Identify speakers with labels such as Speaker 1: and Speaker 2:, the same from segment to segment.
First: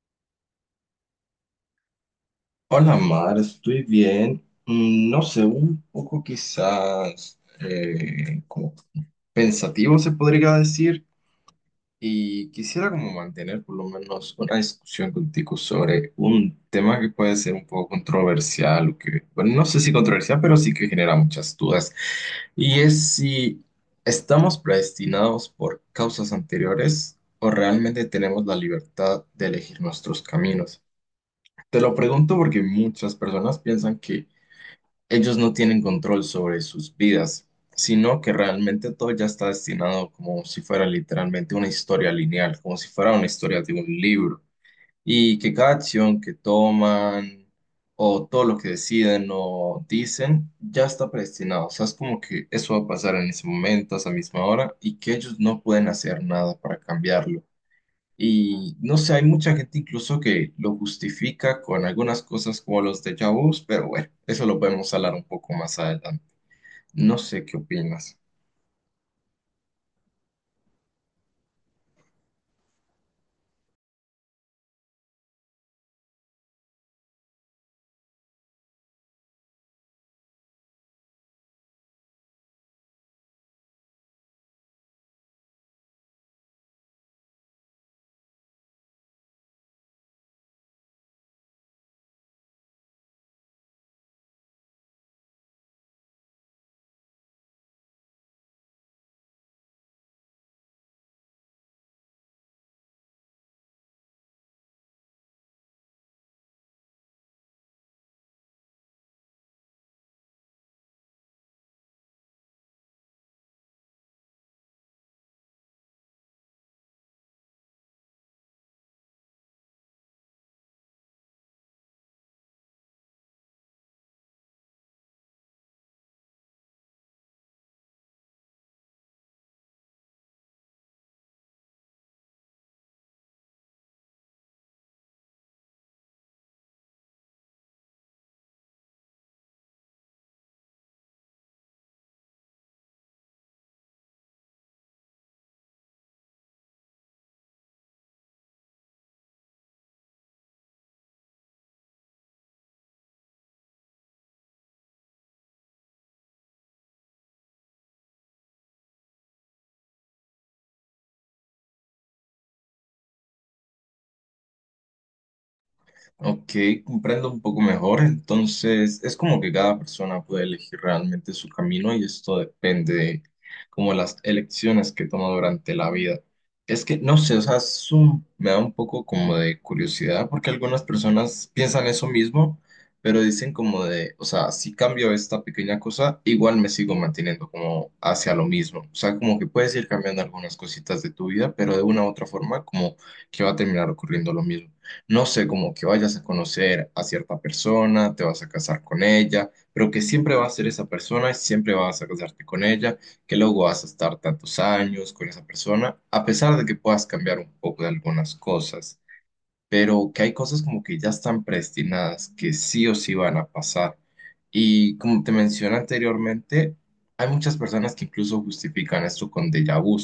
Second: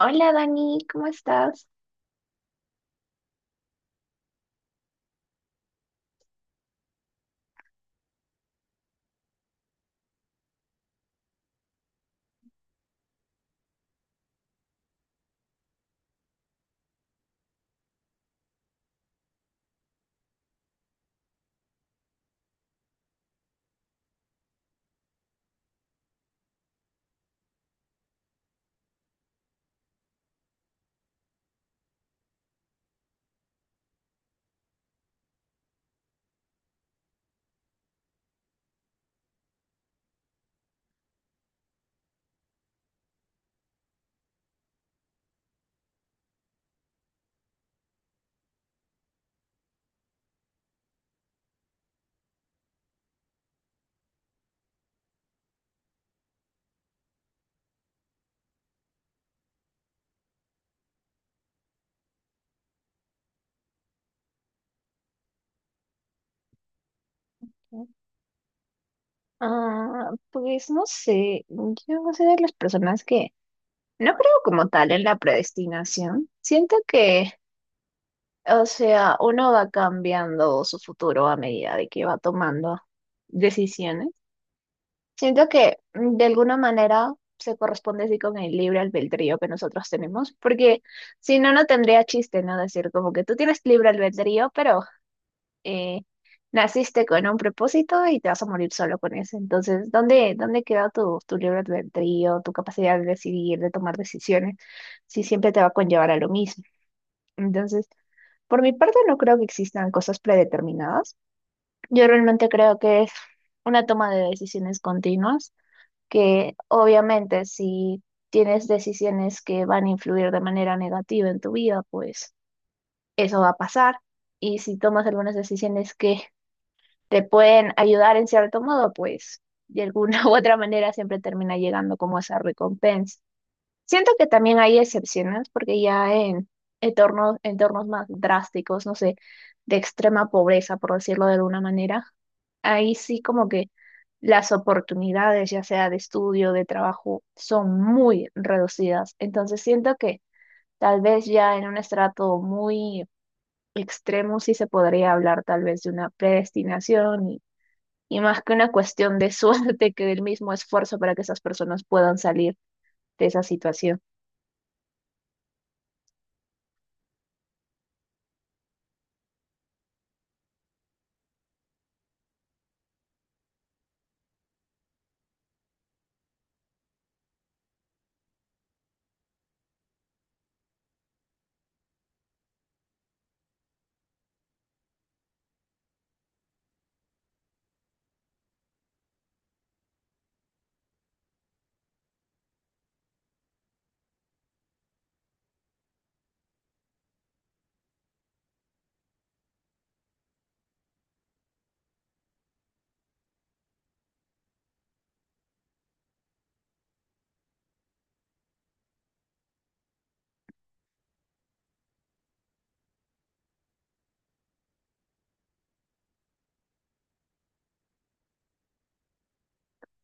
Speaker 1: Hola Dani, ¿cómo estás?
Speaker 2: Hola Mar, estoy bien. No sé, un poco quizás como pensativo se podría decir y quisiera como mantener por lo menos una discusión contigo sobre un tema que puede ser un poco controversial o que, bueno, no sé si controversial, pero sí que genera muchas dudas. Y es si estamos predestinados por causas anteriores o realmente tenemos la libertad de elegir nuestros caminos. Te lo pregunto porque muchas personas piensan que ellos no tienen control sobre sus vidas, sino que realmente todo ya está destinado como si fuera literalmente una historia lineal, como si fuera una historia de un libro, y que cada acción que toman o todo lo que deciden o dicen ya está predestinado. O sea, es como que eso va a pasar en ese momento, a esa misma hora, y que ellos no pueden hacer nada para cambiarlo. Y no sé, hay mucha gente incluso que lo justifica con algunas cosas como los déjà vus, pero bueno, eso lo podemos hablar un poco más adelante. No sé qué opinas.
Speaker 1: Ah, pues no sé, yo no soy de las personas que no creo como tal en la predestinación. Siento que, o sea, uno va cambiando su futuro a medida de que va tomando decisiones. Siento que de alguna manera se corresponde así con el libre albedrío que nosotros tenemos, porque si no, no tendría chiste, ¿no? Decir como que tú tienes libre albedrío, pero eh, naciste con un propósito y te vas a morir solo con ese. Entonces, ¿dónde queda tu libre albedrío, tu capacidad de decidir, de tomar decisiones, si siempre te va a conllevar a lo mismo? Entonces, por mi parte, no creo que existan cosas predeterminadas. Yo realmente creo que es una toma de decisiones continuas, que obviamente si tienes decisiones que van a influir de manera negativa en tu vida, pues eso va a pasar. Y si tomas algunas decisiones que te pueden ayudar en cierto modo, pues de alguna u otra manera siempre termina llegando como esa recompensa. Siento que también hay excepciones, porque ya en entornos más drásticos, no sé, de extrema pobreza, por decirlo de alguna manera, ahí sí como que las oportunidades, ya sea de estudio, de trabajo, son muy reducidas. Entonces siento que tal vez ya en un estrato muy extremo sí se podría hablar tal vez de una predestinación y más que una cuestión de suerte que del mismo esfuerzo para que esas personas puedan salir de esa situación.
Speaker 2: Ok, comprendo un poco mejor. Entonces, es como que cada persona puede elegir realmente su camino y esto depende de como las elecciones que toma durante la vida. Es que, no sé, o sea, es me da un poco como de curiosidad porque algunas personas piensan eso mismo, pero dicen como de, o sea, si cambio esta pequeña cosa, igual me sigo manteniendo como hacia lo mismo. O sea, como que puedes ir cambiando algunas cositas de tu vida, pero de una u otra forma como que va a terminar ocurriendo lo mismo, no sé, como que vayas a conocer a cierta persona, te vas a casar con ella, pero que siempre va a ser esa persona y siempre vas a casarte con ella, que luego vas a estar tantos años con esa persona, a pesar de que puedas cambiar un poco de algunas cosas, pero que hay cosas como que ya están predestinadas, que sí o sí van a pasar. Y como te mencioné anteriormente, hay muchas personas que incluso justifican esto con déjà vu,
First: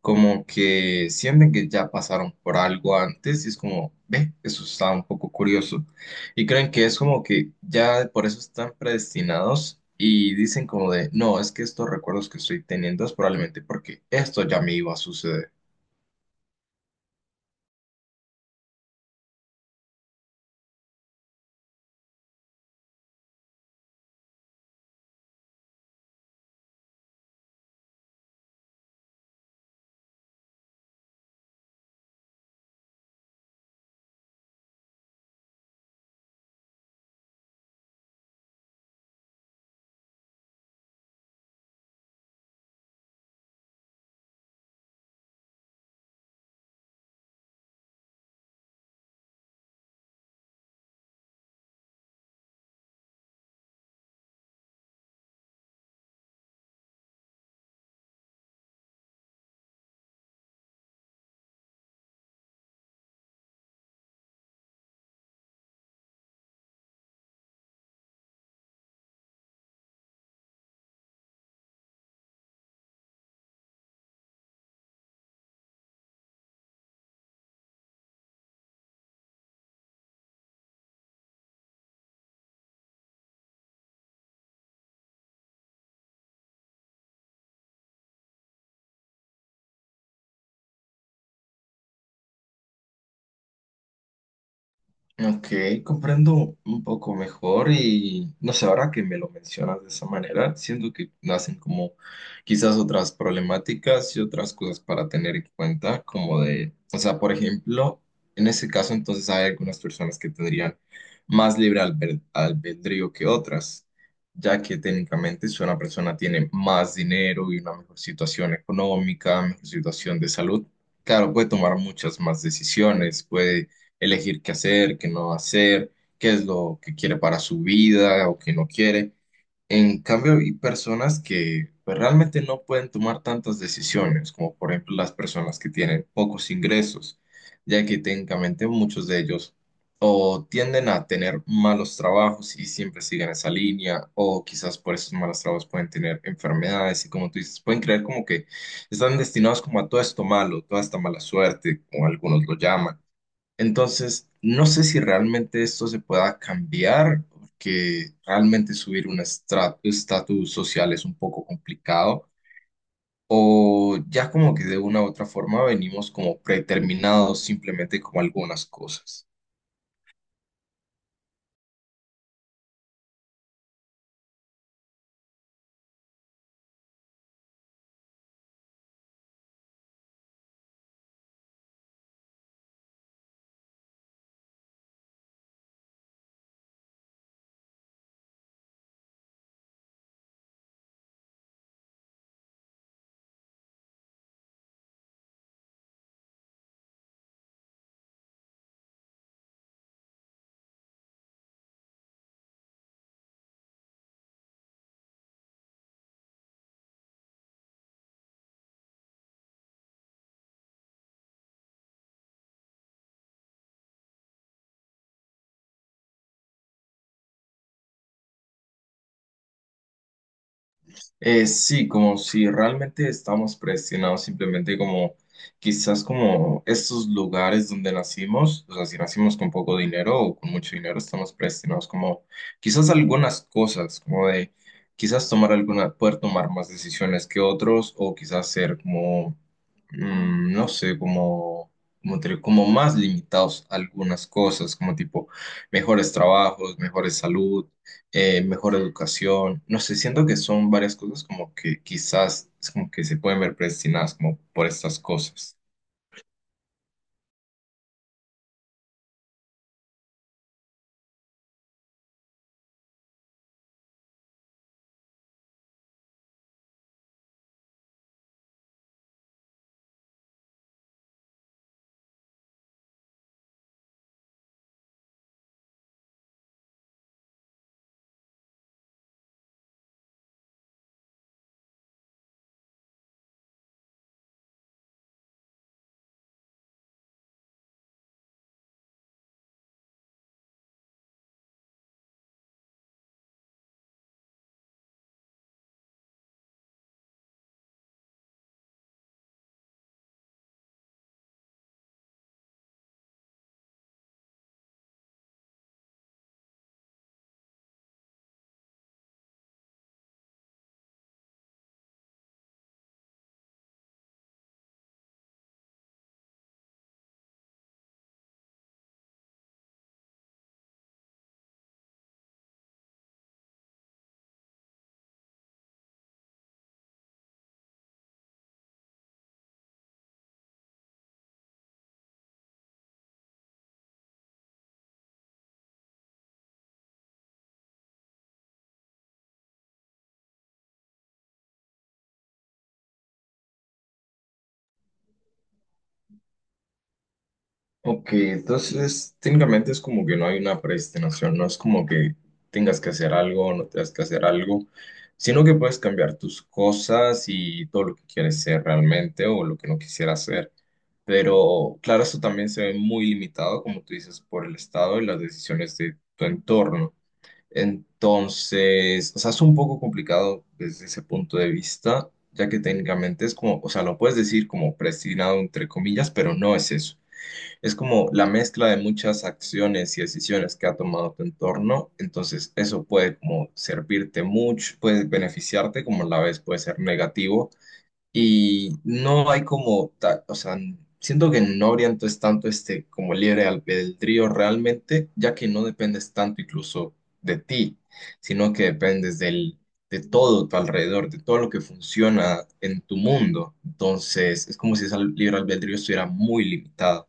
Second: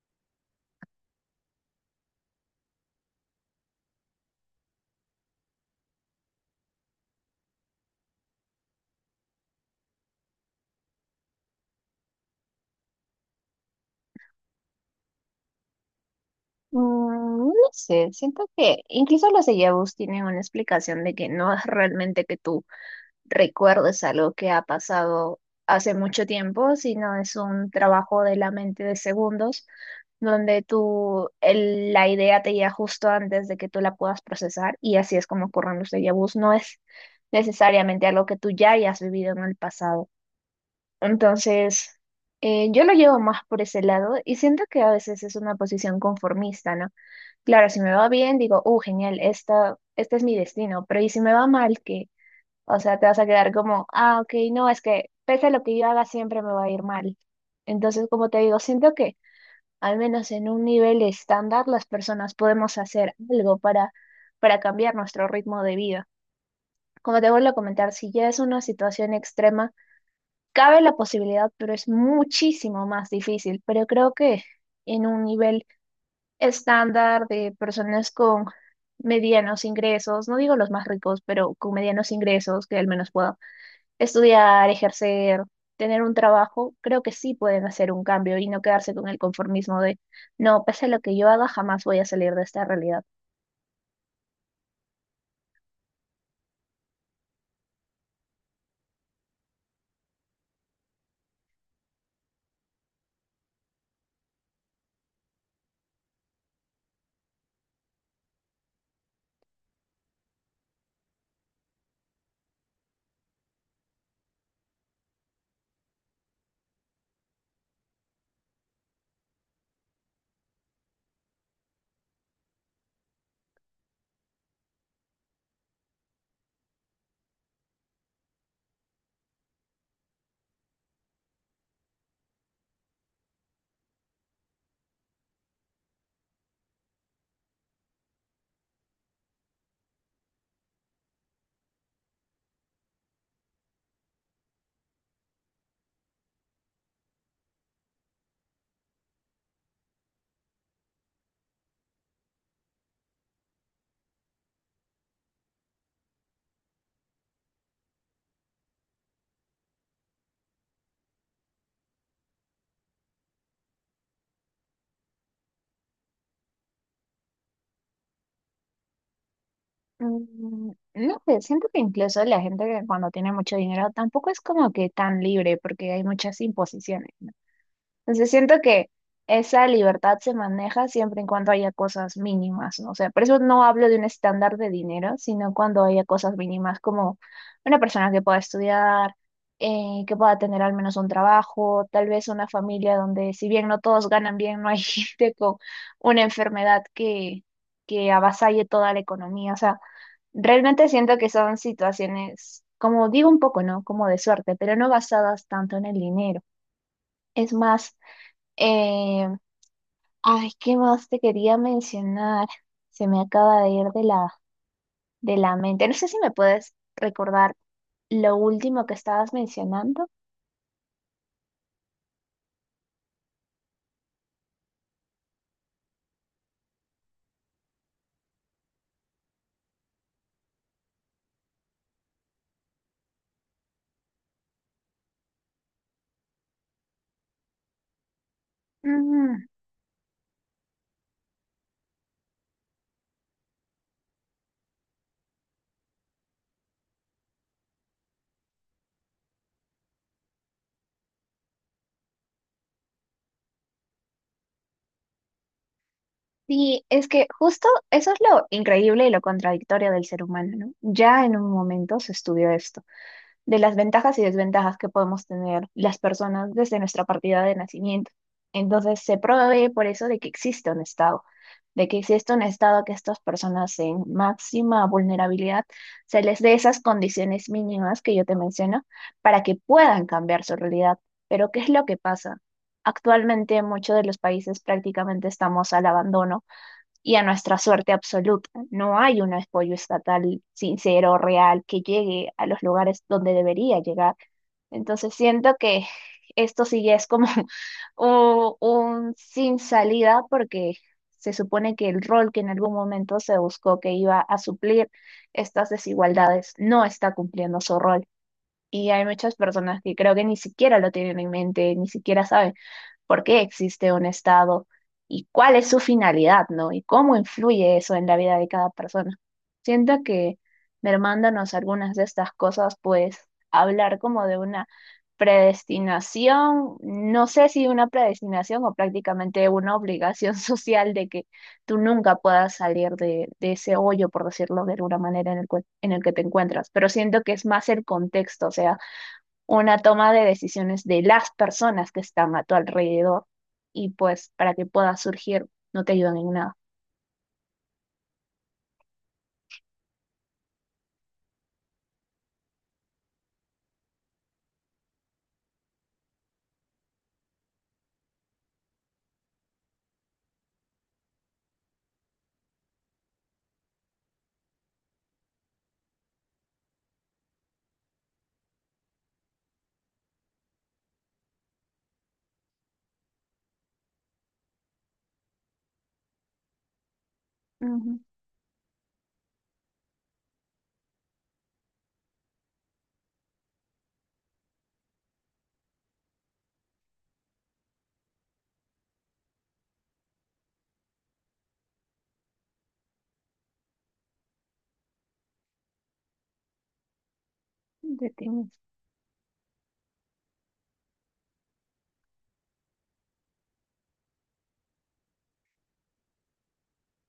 Speaker 2: como que sienten que ya pasaron por algo antes y es como, ve, eso está un poco curioso. Y creen que es como que ya por eso están predestinados y dicen como de, no, es que estos recuerdos que estoy teniendo es probablemente porque esto ya me iba a suceder.
Speaker 1: Mm, no sé, siento que incluso los déjà-vus tienen una explicación de que no es realmente que tú recuerdes algo que ha pasado hace mucho tiempo, sino es un trabajo de la mente de segundos, donde tú, la idea te llega justo antes de que tú la puedas procesar y así es como ocurren los déjà-vus. No es necesariamente algo que tú ya hayas vivido en el pasado. Entonces, yo lo llevo más por ese lado y siento que a veces es una posición conformista, ¿no? Claro, si me va bien, digo, genial, este es mi destino, pero ¿y si me va mal, qué? O sea, te vas a quedar como, ah, ok, no, es que pese a lo que yo haga, siempre me va a ir mal. Entonces, como te digo, siento que al menos en un nivel estándar las personas podemos hacer algo para cambiar nuestro ritmo de vida. Como te vuelvo a comentar, si ya es una situación extrema, cabe la posibilidad, pero es muchísimo más difícil. Pero creo que en un nivel estándar de personas con medianos ingresos, no digo los más ricos, pero con medianos ingresos que al menos puedan estudiar, ejercer, tener un trabajo, creo que sí pueden hacer un cambio y no quedarse con el conformismo de, no, pese a lo que yo haga, jamás voy a salir de esta realidad.
Speaker 2: Ok, comprendo un poco mejor y no sé, ahora que me lo mencionas de esa manera, siento que nacen como quizás otras problemáticas y otras cosas para tener en cuenta, como de, o sea, por ejemplo, en ese caso entonces hay algunas personas que tendrían más libre albedrío que otras, ya que técnicamente si una persona tiene más dinero y una mejor situación económica, mejor situación de salud, claro, puede tomar muchas más decisiones, puede elegir qué hacer, qué no hacer, qué es lo que quiere para su vida o qué no quiere. En cambio, hay personas que pues, realmente no pueden tomar tantas decisiones, como por ejemplo las personas que tienen pocos ingresos, ya que técnicamente muchos de ellos o tienden a tener malos trabajos y siempre siguen esa línea, o quizás por esos malos trabajos pueden tener enfermedades y como tú dices, pueden creer como que están destinados como a todo esto malo, toda esta mala suerte, como algunos lo llaman. Entonces, no sé si realmente esto se pueda cambiar, porque realmente subir un estatus social es un poco complicado, o ya como que de una u otra forma venimos como predeterminados simplemente como algunas cosas.
Speaker 1: No sé, siento que incluso la gente que cuando tiene mucho dinero tampoco es como que tan libre porque hay muchas imposiciones. Entonces siento que esa libertad se maneja siempre en cuanto haya cosas mínimas, ¿no? O sea, por eso no hablo de un estándar de dinero, sino cuando haya cosas mínimas como una persona que pueda estudiar, que pueda tener al menos un trabajo, tal vez una familia donde si bien no todos ganan bien, no hay gente con una enfermedad que avasalle toda la economía. O sea, realmente siento que son situaciones, como digo un poco, ¿no? Como de suerte, pero no basadas tanto en el dinero. Es más eh, ay, ¿qué más te quería mencionar? Se me acaba de ir de de la mente. No sé si me puedes recordar lo último que estabas mencionando.
Speaker 2: Sí, como si realmente estamos presionados, simplemente como quizás como estos lugares donde nacimos, o sea, si nacimos con poco dinero o con mucho dinero, estamos presionados, como quizás algunas cosas, como de quizás tomar alguna, poder tomar más decisiones que otros o quizás ser como,
Speaker 1: Mm,
Speaker 2: mm, no sé, como, como más limitados a algunas cosas, como tipo mejores trabajos, mejores salud, mejor educación, no sé, siento que son varias cosas como que quizás es como que se pueden ver predestinadas como por estas cosas.
Speaker 1: sí, es que justo eso es lo increíble y lo contradictorio del ser humano, ¿no? Ya en un momento se estudió esto de las ventajas y desventajas que podemos tener las personas desde nuestra partida de nacimiento. Entonces se provee por eso de que existe un Estado, de que existe un Estado que estas personas en máxima vulnerabilidad se les dé esas condiciones mínimas que yo te menciono para que puedan cambiar su realidad. Pero ¿qué es lo que pasa? Actualmente muchos de los países prácticamente estamos al abandono y a nuestra suerte absoluta. No hay un apoyo estatal sincero, real, que llegue a los lugares donde debería llegar. Entonces siento que esto sí ya es como un sin salida porque se supone que el rol que en algún momento se buscó que iba a suplir estas desigualdades no está cumpliendo su rol. Y hay muchas personas que creo que ni siquiera lo tienen en mente, ni siquiera saben por qué existe un Estado y cuál es su finalidad, ¿no? Y cómo influye eso en la vida de cada persona. Siento que mermándonos algunas de estas cosas, pues hablar como de una predestinación, no sé si una predestinación o prácticamente una obligación social de que tú nunca puedas salir de ese hoyo, por decirlo de alguna manera, en el, en el que te encuentras. Pero siento que es más el contexto, o sea, una toma de decisiones de las personas que están a tu alrededor y pues para que pueda surgir no te ayudan en nada.
Speaker 2: Ok, entonces técnicamente es como que no hay una predestinación, no es como que tengas que hacer algo o no tengas que hacer algo, sino que puedes cambiar tus cosas y todo lo que quieres ser realmente o lo que no quisieras ser. Pero claro, eso también se ve muy limitado, como tú dices, por el estado y las decisiones de tu entorno. Entonces, o sea, es un poco complicado desde ese punto de vista, ya que técnicamente es como, o sea, lo puedes decir como predestinado entre comillas, pero no es eso. Es
Speaker 1: Ujú,
Speaker 2: como la mezcla de muchas acciones y decisiones que ha tomado tu entorno, entonces eso puede como servirte mucho, puede beneficiarte, como a la vez puede ser negativo y no hay como, o sea, siento que no habría entonces tanto este como libre albedrío realmente, ya que no dependes tanto incluso de ti,
Speaker 1: de ti mismo.
Speaker 2: sino que dependes del, de todo tu alrededor, de todo lo que funciona en tu mundo. Entonces, es como si ese libre albedrío estuviera muy limitado.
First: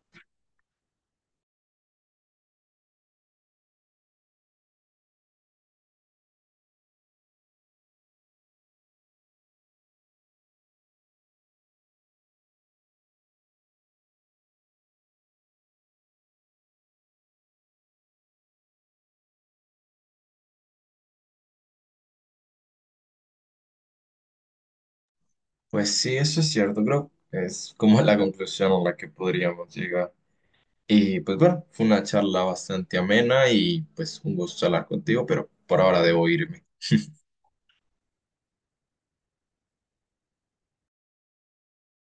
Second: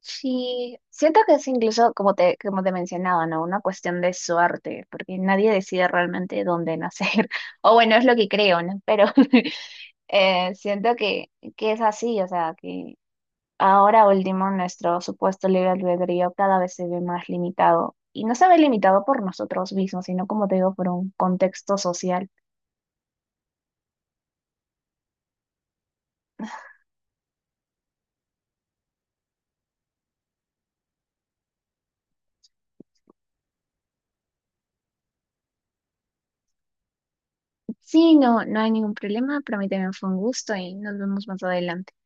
Speaker 1: Sí, siento que es incluso como como te mencionaba, ¿no? Una cuestión de suerte, porque nadie decide realmente dónde nacer. O bueno, es lo que creo, ¿no? Pero siento que es así, o sea, que ahora último, nuestro supuesto libre albedrío cada vez se ve más limitado. Y no se ve limitado por nosotros mismos, sino como te digo, por un contexto social.
Speaker 2: Pues sí, eso es cierto, creo, que es como la conclusión a la que podríamos llegar. Y pues bueno, fue una charla bastante amena y pues un gusto hablar contigo, pero por ahora debo irme.
Speaker 1: Sí, no, no hay ningún problema. Para mí también fue un gusto y nos vemos más adelante.